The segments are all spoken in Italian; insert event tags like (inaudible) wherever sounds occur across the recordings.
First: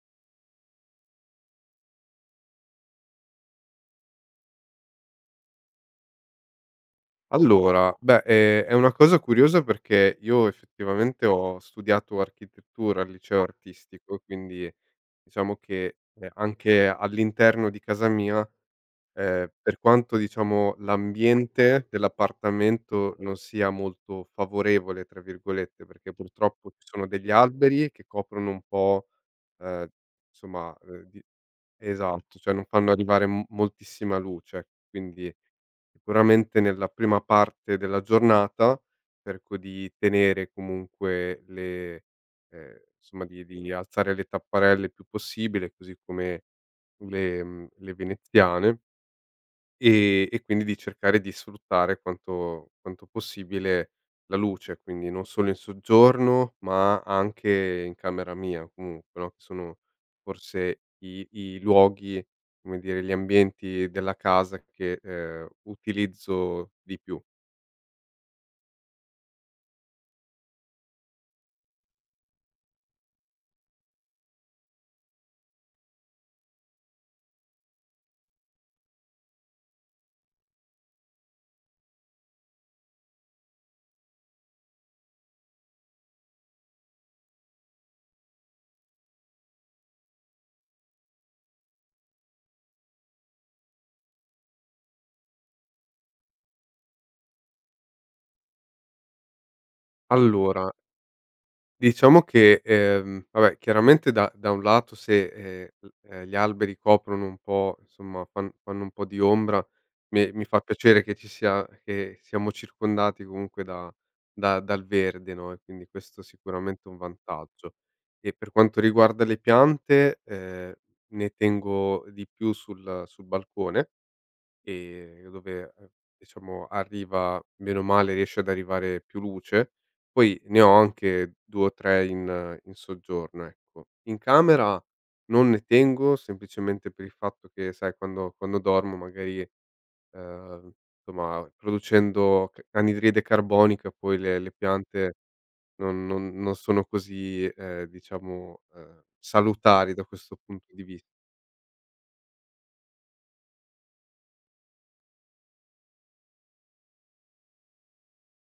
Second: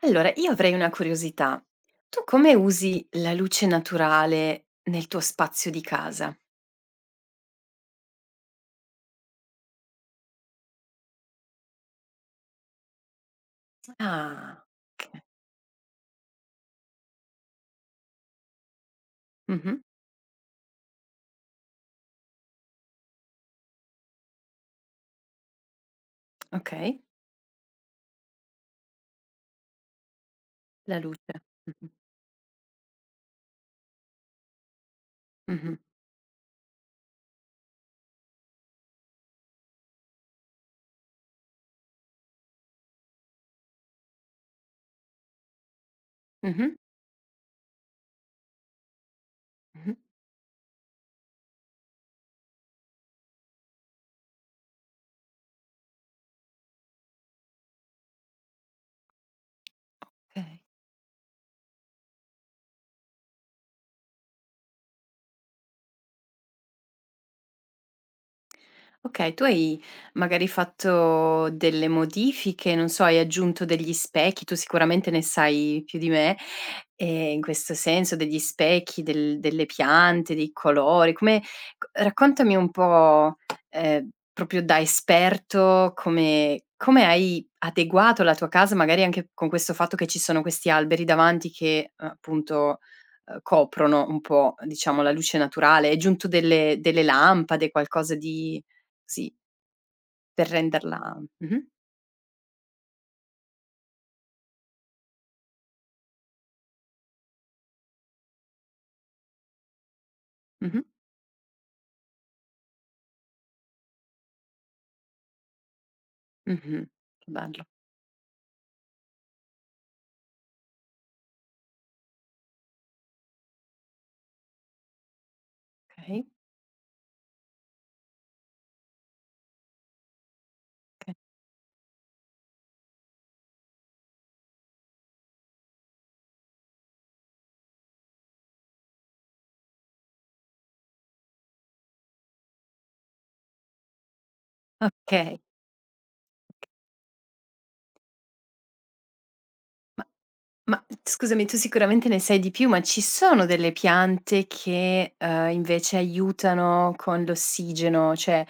Allora, io avrei una curiosità. Tu come usi la luce naturale nel tuo spazio di casa? Allora, beh, è una cosa curiosa perché io effettivamente ho studiato architettura al liceo artistico, Ah, quindi okay. diciamo che, anche all'interno di casa mia, Mh-mh. per quanto diciamo l'ambiente dell'appartamento non sia molto "favorevole" tra virgolette, perché purtroppo ci Okay, sono degli alberi che coprono un po'. Ehm, insomma, la luce. di Mh-mh. Esatto, cioè non fanno arrivare m moltissima luce, quindi Mh-mh. sicuramente nella prima parte della giornata cerco di tenere comunque le insomma di alzare le tapparelle il più possibile, così come Mh-mh. le le veneziane. Mh-mh. E quindi di cercare di sfruttare quanto possibile la luce, quindi non solo in soggiorno, ma anche in camera mia comunque, no, che sono Okay. forse i luoghi, come dire, gli ambienti della casa che, utilizzo di più. Okay, tu hai magari fatto delle modifiche, non so, hai aggiunto degli specchi, tu sicuramente ne sai più di me, in questo senso, degli specchi, delle piante, dei colori, come c raccontami un po', ehm, proprio da esperto come hai adeguato la tua casa, magari anche con questo fatto che ci sono questi alberi davanti che, appunto, coprono un po', diciamo, la luce naturale. Hai aggiunto delle lampade, qualcosa di sì, per Allora, renderla mh-mh, diciamo che, vabbè, chiaramente da un lato se, l gli alberi coprono un po', insomma fanno un po' di ombra, mi fa mh-mh, piacere che ci sia che siamo circondati comunque da da dal verde, no, e quindi questo sicuramente è mh-mh. sicuramente un Che bello. vantaggio. E per quanto riguarda le piante, ne tengo di più sul balcone, dove, Okay, diciamo arriva bene o male riesce ad arrivare più luce, poi ne ho okay. anche 2 o 3 in soggiorno, ecco. In camera non ne tengo semplicemente per il fatto che, sai, quando dormo magari, ehm, insomma producendo c anidride carbonica poi le piante Okay, non sono così, diciamo, salutari da ma questo punto di ma vis scusami, tu sicuramente ne sai di più, ma ci sono delle piante che, invece aiutano con l'ossigeno, cioè,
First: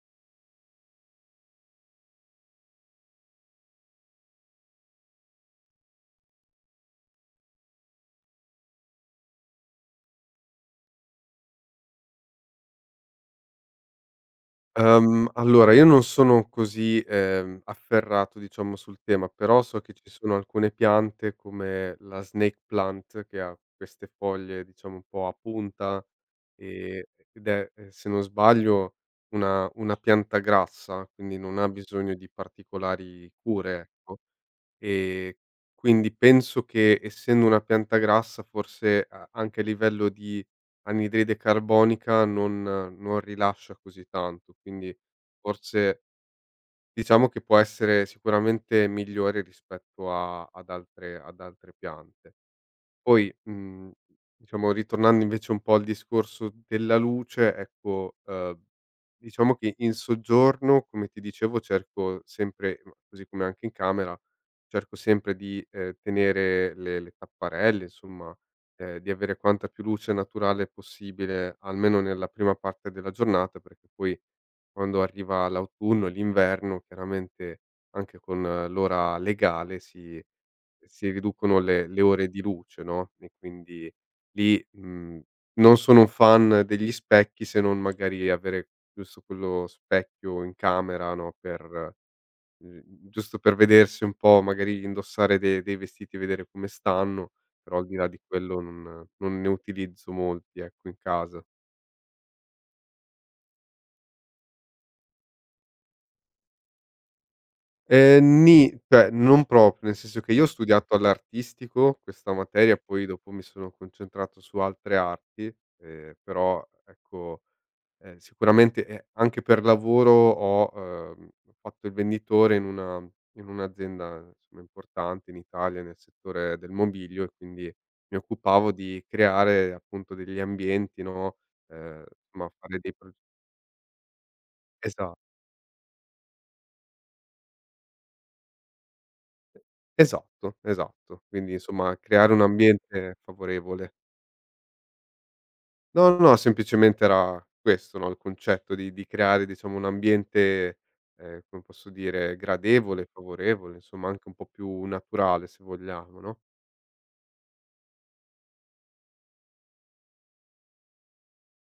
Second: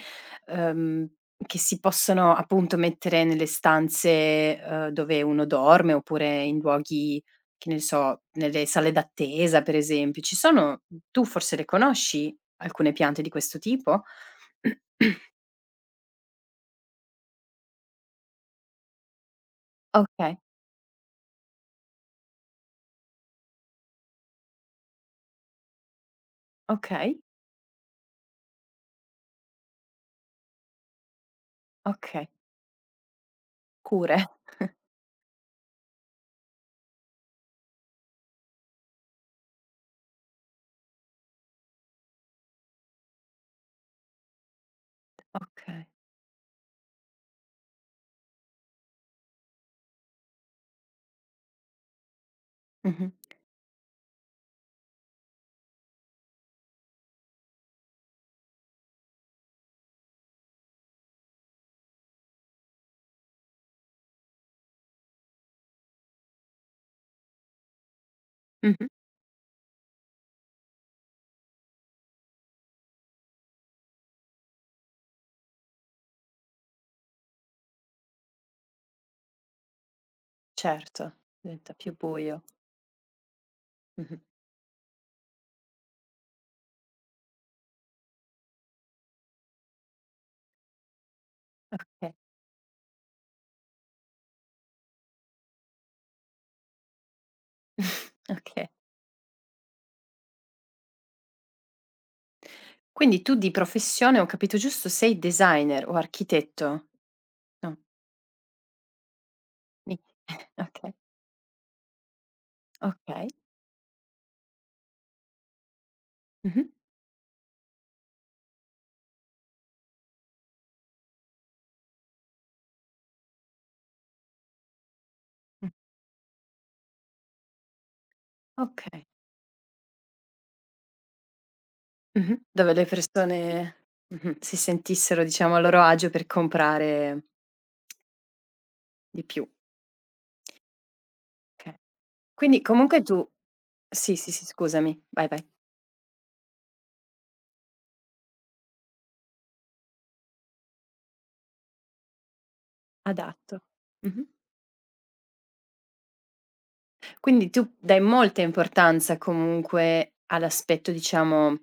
uhm, che si possono appunto mettere nelle stanze, dove uno dorme oppure in luoghi, che ne so, nelle sale d'attesa per esempio. Ci sono tu forse le conosci alcune piante di questo tipo? (clears throat) Allora, io non sono così, afferrato diciamo sul tema, però so che ci sono Okay. alcune piante come la snake plant che ha queste foglie, diciamo un po' a punta, ehm, Okay, ed è, se non sbaglio, una pianta grassa, quindi non ha bisogno di okay. particolari cure, ecco. Cure. (laughs) Ehm, quindi penso che, essendo una pianta grassa, forse a anche a livello di anidride carbonica non rilascia così tanto, quindi Okay. forse diciamo che può essere sicuramente migliore rispetto a ad altre, piante. Mh-mh. Poi, diciamo, ritornando invece un po' al discorso della luce, ecco, diciamo che in soggiorno, come ti dicevo, cerco sempre, ma così come anche in camera, cerco sempre di, tenere le tapparelle, insomma, Mh-mh. Di avere quanta più luce naturale possibile, almeno nella prima parte della giornata, perché poi quando arriva l'autunno e l'inverno, chiaramente anche con l'ora legale si Certo, riducono diventa le più le ore di buio. luce, no, e quindi Mh-mh. lì, non sono un fan degli specchi, se non magari avere giusto quello specchio in camera, no, per Okay. uhm, giusto per vedersi un po', magari indossare de dei vestiti e vedere come stanno, però al di là (laughs) di quello Okay. Non ne utilizzo molti, ecco, in casa. Quindi tu di professione, ho capito giusto, sei designer o architetto? No, Nì, cioè non proprio, nel ni senso che (laughs) io ho okay, studiato all'artistico questa materia, poi okay. dopo mi sono concentrato su altre arti, però Mh-mh. ecco, sicuramente, anche per lavoro ho, fatto il venditore in una in un'azienda insomma importante in Mh. Italia nel settore del mobilio, e quindi mi occupavo di Okay. creare appunto degli ambienti, no, Mh-mh. insomma Dove fare le dei pro persone mh-mh, si esa sentissero diciamo a loro agio per comprare di più. esatto, esatto. Quindi Okay. insomma creare un Quindi comunque ambiente tu favorevole. sì, sì, sì, scusami. Vai, vai. No, no, no, semplicemente era questo, no, il concetto di creare diciamo un ambiente, come posso dire, gradevole, Adatto. favorevole, insomma Mh-mh. anche un po' più naturale se vogliamo, no? Quindi tu dai molta importanza comunque all'aspetto, diciamo,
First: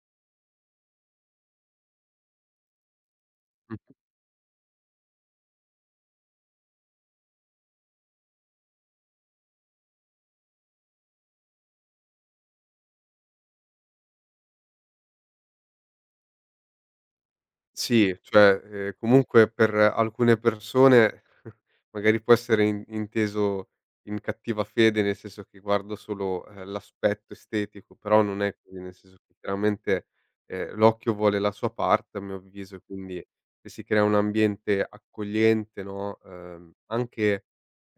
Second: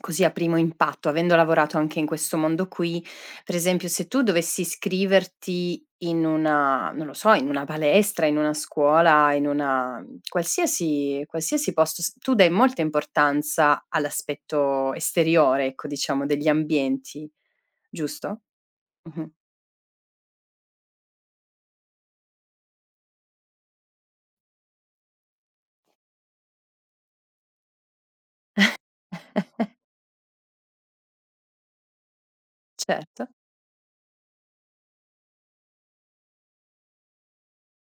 così a primo impatto, avendo lavorato anche in questo mondo qui. Per Mh. esempio, se tu dovessi iscriverti in una non lo so, in una palestra, in una scuola, in una qualsiasi posto, s tu dai molta importanza all'aspetto esteriore, ecco, diciamo, degli ambienti, Sì, giusto? cioè, Mh-mh. comunque per alcune persone (laughs) magari può essere in inteso in cattiva fede, nel senso che guardo solo, l'aspetto estetico, però non è così, nel senso che chiaramente, l'occhio vuole la sua parte, a mio avviso, quindi Certo. se si crea un ambiente accogliente, no,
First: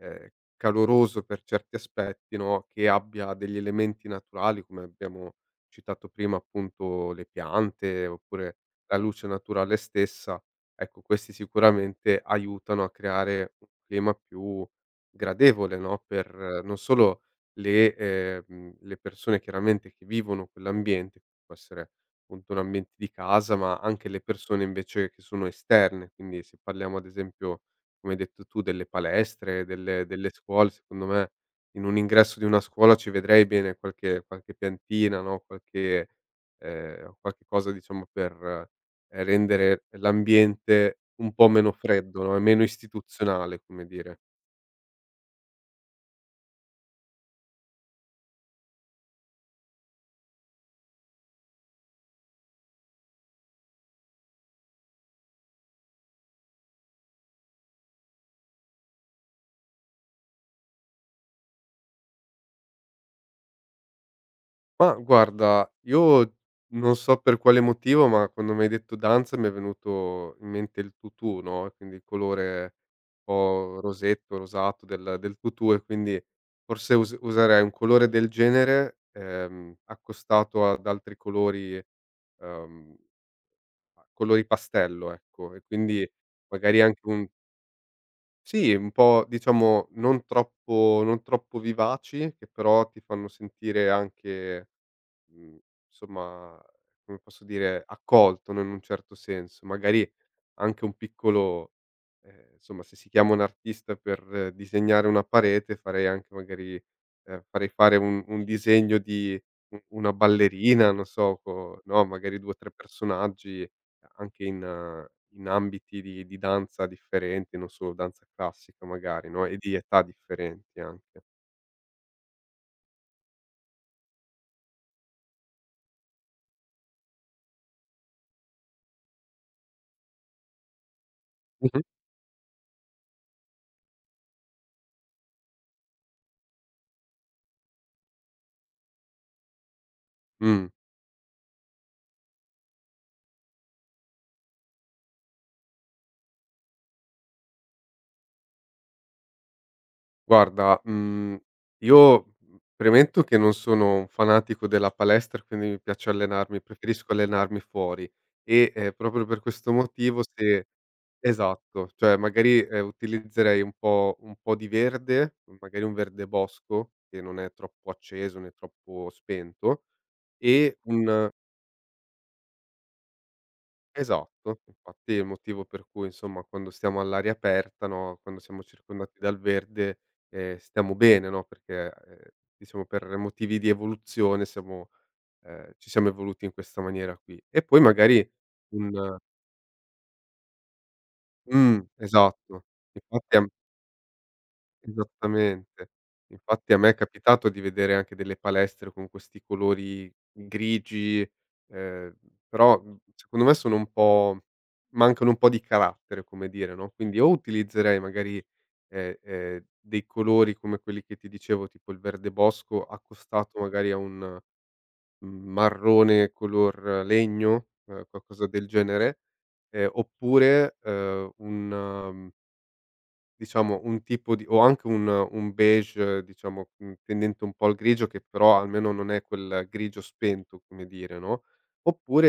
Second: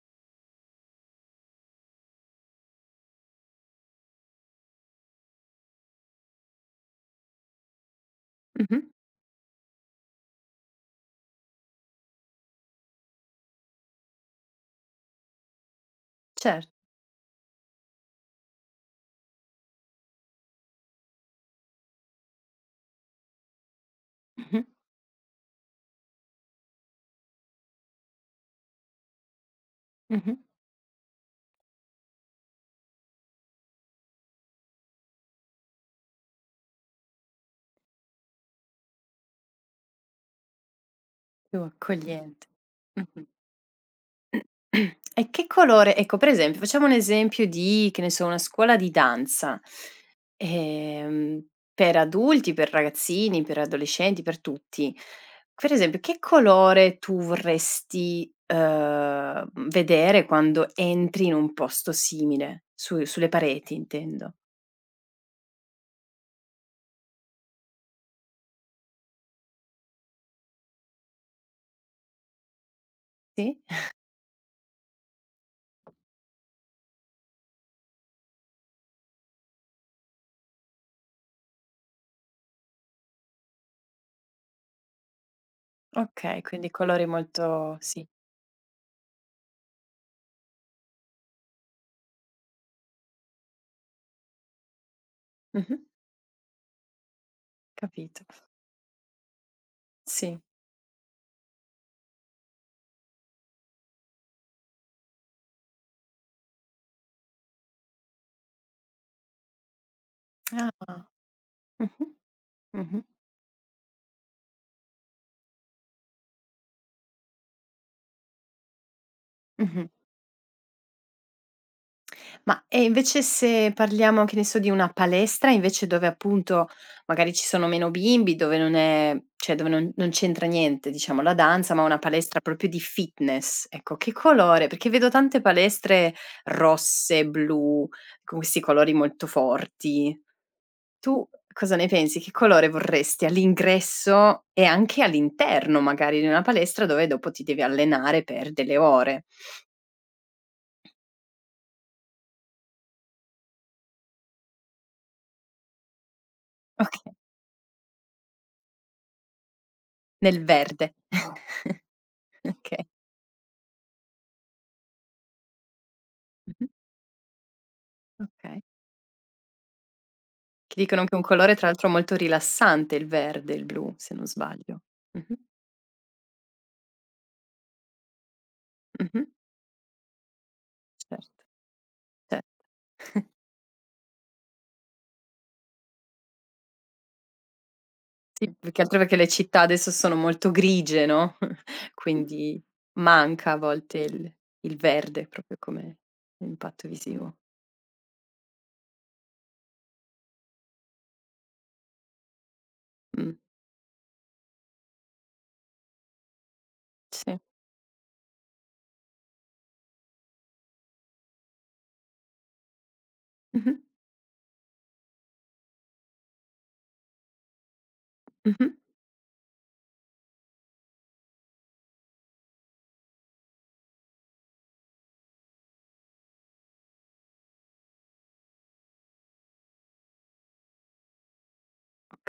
ehm, caloroso per certi aspetti, no, che abbia degli elementi naturali, come abbiamo citato prima, appunto, le piante, oppure Mh-mh. la luce naturale stessa, ecco, questi sicuramente aiutano a creare un clima più gradevole, no, per Cer non solo le persone, chiaramente, che vivono quell'ambiente, che può essere appunto un ambiente di casa, ma anche le mh-mh. persone invece che sono esterne. Quindi se parliamo ad esempio, come hai detto tu, delle palestre, delle Mh-mh. scuole, secondo me in un ingresso di una scuola ci vedrei bene qualche piantina, no, qualche qualche cosa, diciamo, per rendere l'ambiente un po' Più meno freddo, no, e accogliente. meno Mh-mh. istituzionale, come dire. E che colore ecco per esempio facciamo un esempio di, che ne so, una scuola di danza, ehm, per adulti, per ragazzini, per adolescenti, per tutti. Per esempio che colore tu vorresti, vedere quando entri in un posto simile? Su sulle pareti intendo. Ma guarda, io non so per quale motivo, ma quando mi hai detto danza, mi è venuto in mente il tutù, no, quindi il colore un Sì? po' rosetto, rosato del tutù, e quindi forse us userei un colore del genere, accostato ad altri colori, ehm, colori pastello, ecco, e quindi Okay, quindi magari anche colori un... molto sì. Sì, un po', diciamo, non troppo vivaci, che però ti fanno sentire anche mhmm, Mh-mh, insomma, come posso dire, capito. accolto, no, in un certo senso. Magari Sì. anche un piccolo... insomma, se si chiama un artista per disegnare una parete, farei anche magari, farei fare un disegno di u una ballerina, non Ah. so, co Mh-mh, no, magari 2 o 3 mh-mh, personaggi anche in in ambiti di danza differenti, non solo danza classica magari, no, e di mh-mh. età differenti anche. Ma, e invece se parliamo, che ne so, di una palestra invece dove appunto magari ci sono meno bimbi, dove non è cioè dove non c'entra niente diciamo la danza, Mh-mh. ma una palestra proprio di fitness, ecco, che colore perché vedo tante palestre rosse, blu, con questi colori molto forti. Mh. Tu cosa ne pensi? Che colore vorresti all'ingresso e anche all'interno magari di una palestra dove dopo ti devi allenare per delle ore? Guarda, io premetto che non sono un fanatico della palestra, quindi mi piace allenarmi, preferisco Okay, allenarmi fuori, e, proprio per questo motivo, nel se... verde. (laughs) esatto, cioè magari, Okay. utilizzerei un po' di verde, magari un verde bosco che non è troppo acceso né Okay. troppo spento, e Che dicono che è un un... colore tra l'altro molto rilassante il verde e il blu, se non Esatto, sbaglio. infatti è il Mh-mh, motivo per cui insomma quando stiamo all'aria aperta, no, quando siamo circondati mh-mh. dal verde, stiamo bene, Certo, no, perché, cer diciamo per (laughs) motivi di evoluzione siamo ci siamo evoluti in questa maniera qui. E poi magari Sì, più che altro un... perché le città adesso sono molto grigie, no, (laughs) quindi esatto. Infatti a... manca a volte il verde proprio Esattamente. come Infatti a impatto me è visivo. capitato di vedere anche delle palestre con questi colori grigi, ehm, però, Mh, secondo me sono un po', mancano un po' di carattere, come dire, no, quindi o sì. utilizzerei magari, dei colori come quelli che ti dicevo, tipo il verde bosco accostato Mh-mh, magari a un marrone color legno, qualcosa del mh-mh. genere, oppure, un... Diciamo un tipo di, o anche un beige, diciamo, tendente un po' al grigio, che però almeno non è quel grigio spento, come dire, no,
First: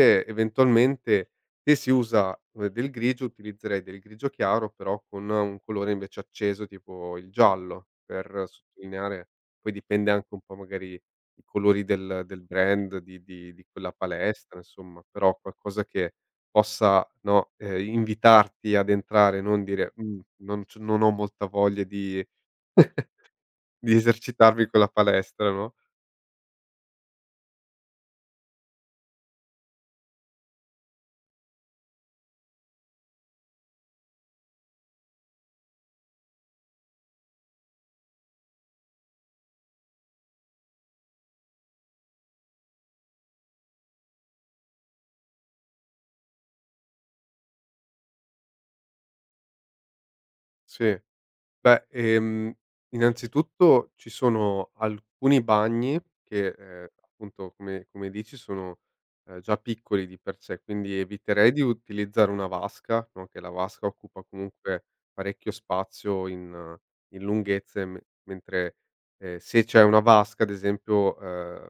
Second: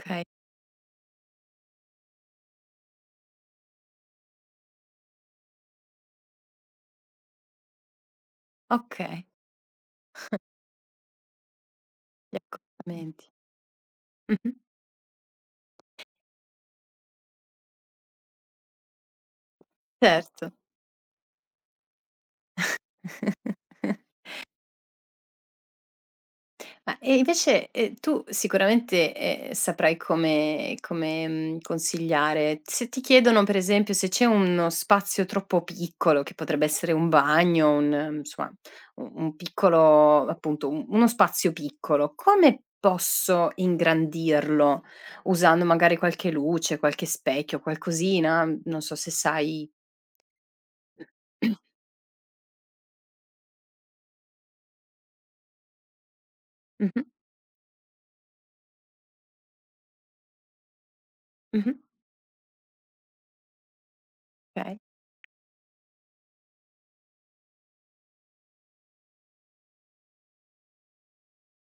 Okay, eventualmente se si usa, del grigio, utilizzerei del grigio chiaro però con un colore invece acceso tipo il giallo, per okay. sottolineare... poi dipende anche un po' magari i colori del Gli del brand di accostamenti. di di quella Mh-mh, palestra, insomma, però qualcosa che possa, no, invitarti ad entrare, non dire: "Mhmm, certo. Non ho molta voglia di (laughs) esercitarmi con la palestra", no? Ma e invece, tu sicuramente, saprai come, consigliare. Se ti chiedono per esempio se c'è uno spazio troppo piccolo, che potrebbe essere un bagno, un insomma, u un piccolo appunto, u uno spazio piccolo, come posso ingrandirlo? Usando magari qualche luce, qualche specchio, qualcosina? Non so se sai Sì. (coughs) (clears throat) Beh, innanzitutto ci sono alcuni bagni che, Mh-mh, appunto, come dici, sono, già piccoli di per sé, quindi eviterei di mh-mh, utilizzare una vasca, no, che la vasca occupa okay, comunque parecchio spazio in in lunghezza, e me mentre, se c'è una vasca ad esempio,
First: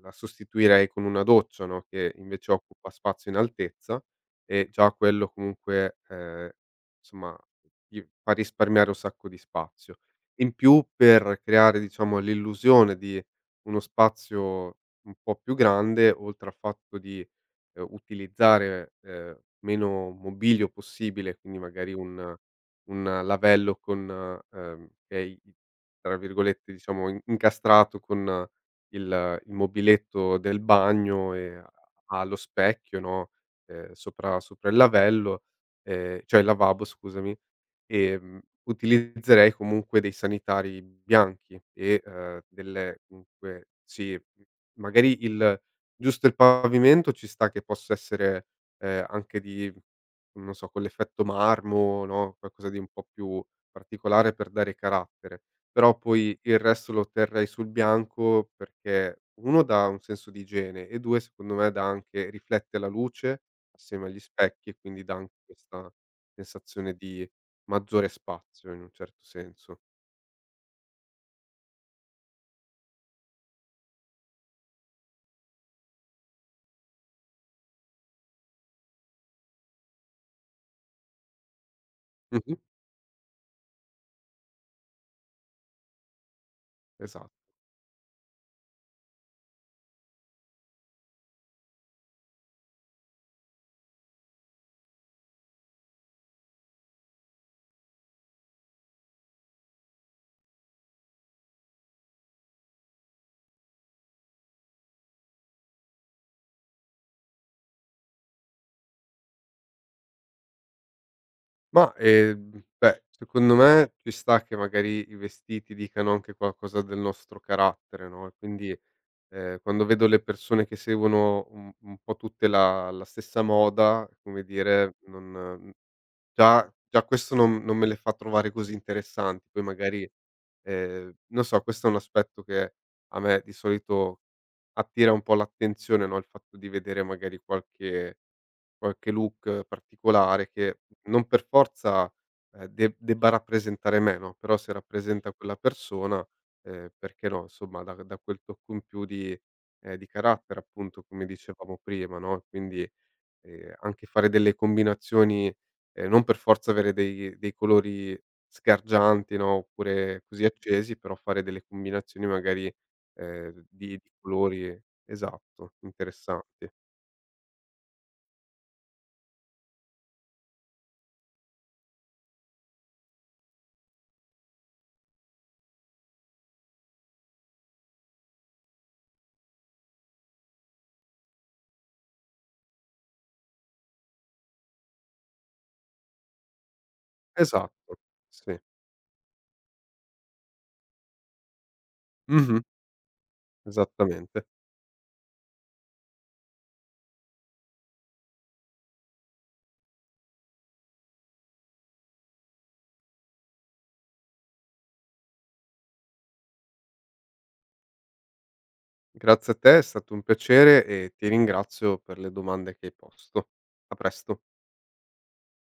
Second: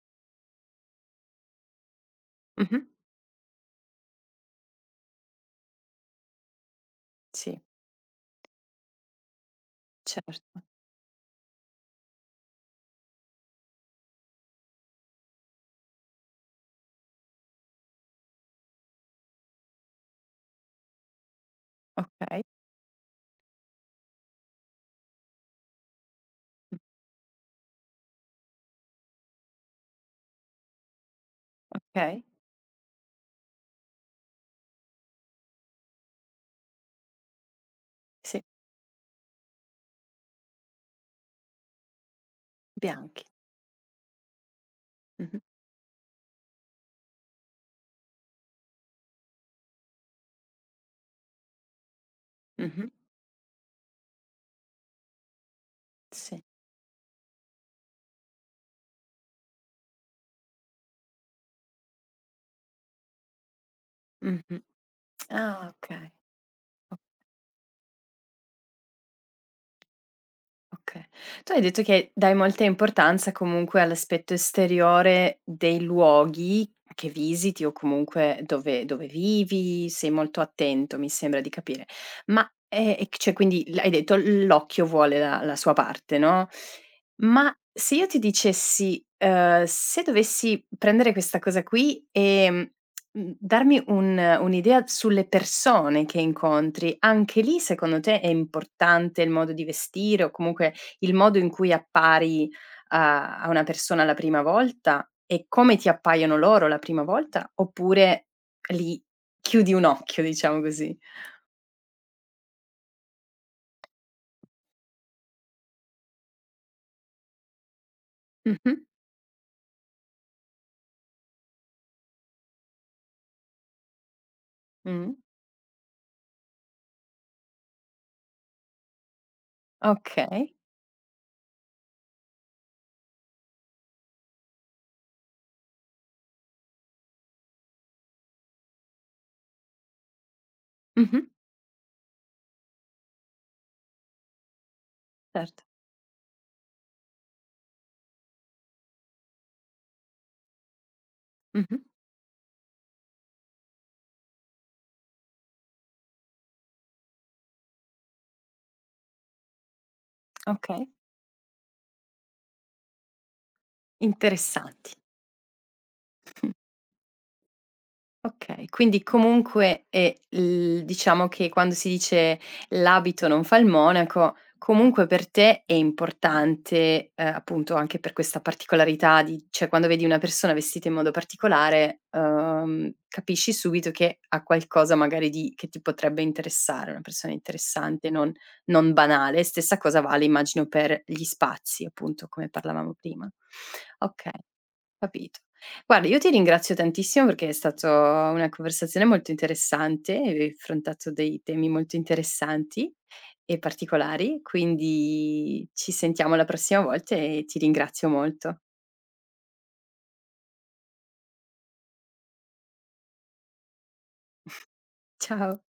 la sostituirei con una doccia, no, che invece mh-mh, occupa spazio in altezza, e già quello comunque, insomma, sì, ti fa risparmiare un sacco di spazio. In certo, più, per creare, diciamo, l'illusione di uno spazio un po' più grande, oltre al fatto di, utilizzare, meno mobilio possibile, quindi magari un... okay, un lavello con, che è i tra virgolette, mh, diciamo, in incastrato con il mobiletto del bagno, e ha okay, lo specchio, no, sopra il lavello, cioè il lavabo, scusami. Sì. Utilizzerei comunque dei sanitari bianchi e, delle Bianchi. comunque sì, m magari Mh-mh. il giusto il pavimento ci sta che possa essere, anche di, non so, con l'effetto marmo, no, qualcosa di Mh-mh. un po' più particolare per dare carattere, però poi Sì. il resto lo terrei sul bianco perché 1, dà un senso di igiene, e 2, secondo me, dà, anche riflette la luce assieme agli Mh-mh. specchi, e quindi dà anche Ah, questa okay. sensazione O di maggiore spazio, in un certo senso. okay. Tu hai detto che dai molta importanza comunque all'aspetto esteriore dei luoghi che visiti o comunque dove vivi, sei molto attento, mi sembra di capire. Ma, Mh-mh, e c cioè quindi l hai detto l'occhio vuole la sua parte, no, esatto. ma se io ti dicessi, se dovessi prendere questa cosa qui, darmi un'idea sulle persone che incontri. Anche lì secondo te è importante il modo di vestire o comunque il modo in cui appari a una persona la prima volta e come ti appaiono loro la prima volta, oppure lì chiudi un occhio, diciamo così? Ma, beh, secondo me ci sta che magari i vestiti dicano anche qualcosa del nostro carattere, no, e quindi, Mh-mh. Quando vedo le persone che seguono un po' tutte la stessa moda, come dire, Mh. non già, questo non me le fa trovare così interessanti. Poi magari, Okay. Non so, questo è un aspetto che a me di solito attira un po' l'attenzione, no, il fatto di vedere magari qualche... qualche look particolare che non Mh-mh. per forza, de debba rappresentare me, no, però se rappresenta quella Certo. persona, perché no, insomma, dà, quel tocco in più di carattere, appunto, come dicevamo Mh-mh. prima, no, quindi, anche fare delle combinazioni, non per forza avere dei colori sgargianti, no, oppure così Okay. accesi, però fare delle combinazioni magari, di colori... Interessanti. esatto, interessanti. Okay, quindi comunque, l diciamo che quando si dice: "L'abito non fa il monaco", comunque per te è importante, appunto anche per questa particolarità di cioè quando vedi una persona vestita in modo particolare, capisci subito che ha qualcosa magari di che ti potrebbe interessare, una persona Esatto, interessante, non sì. non banale. Stessa cosa vale immagino per gli spazi, appunto, come Mh-mh. parlavamo prima. Okay. Esattamente. Capito. Guarda, io ti ringrazio tantissimo perché è stato una conversazione molto interessante, hai affrontato dei temi molto interessanti e particolari, quindi ci sentiamo la prossima volta e ti ringrazio molto. Grazie a te, è stato un piacere e ti ringrazio per le domande che hai posto. A presto. Ciao.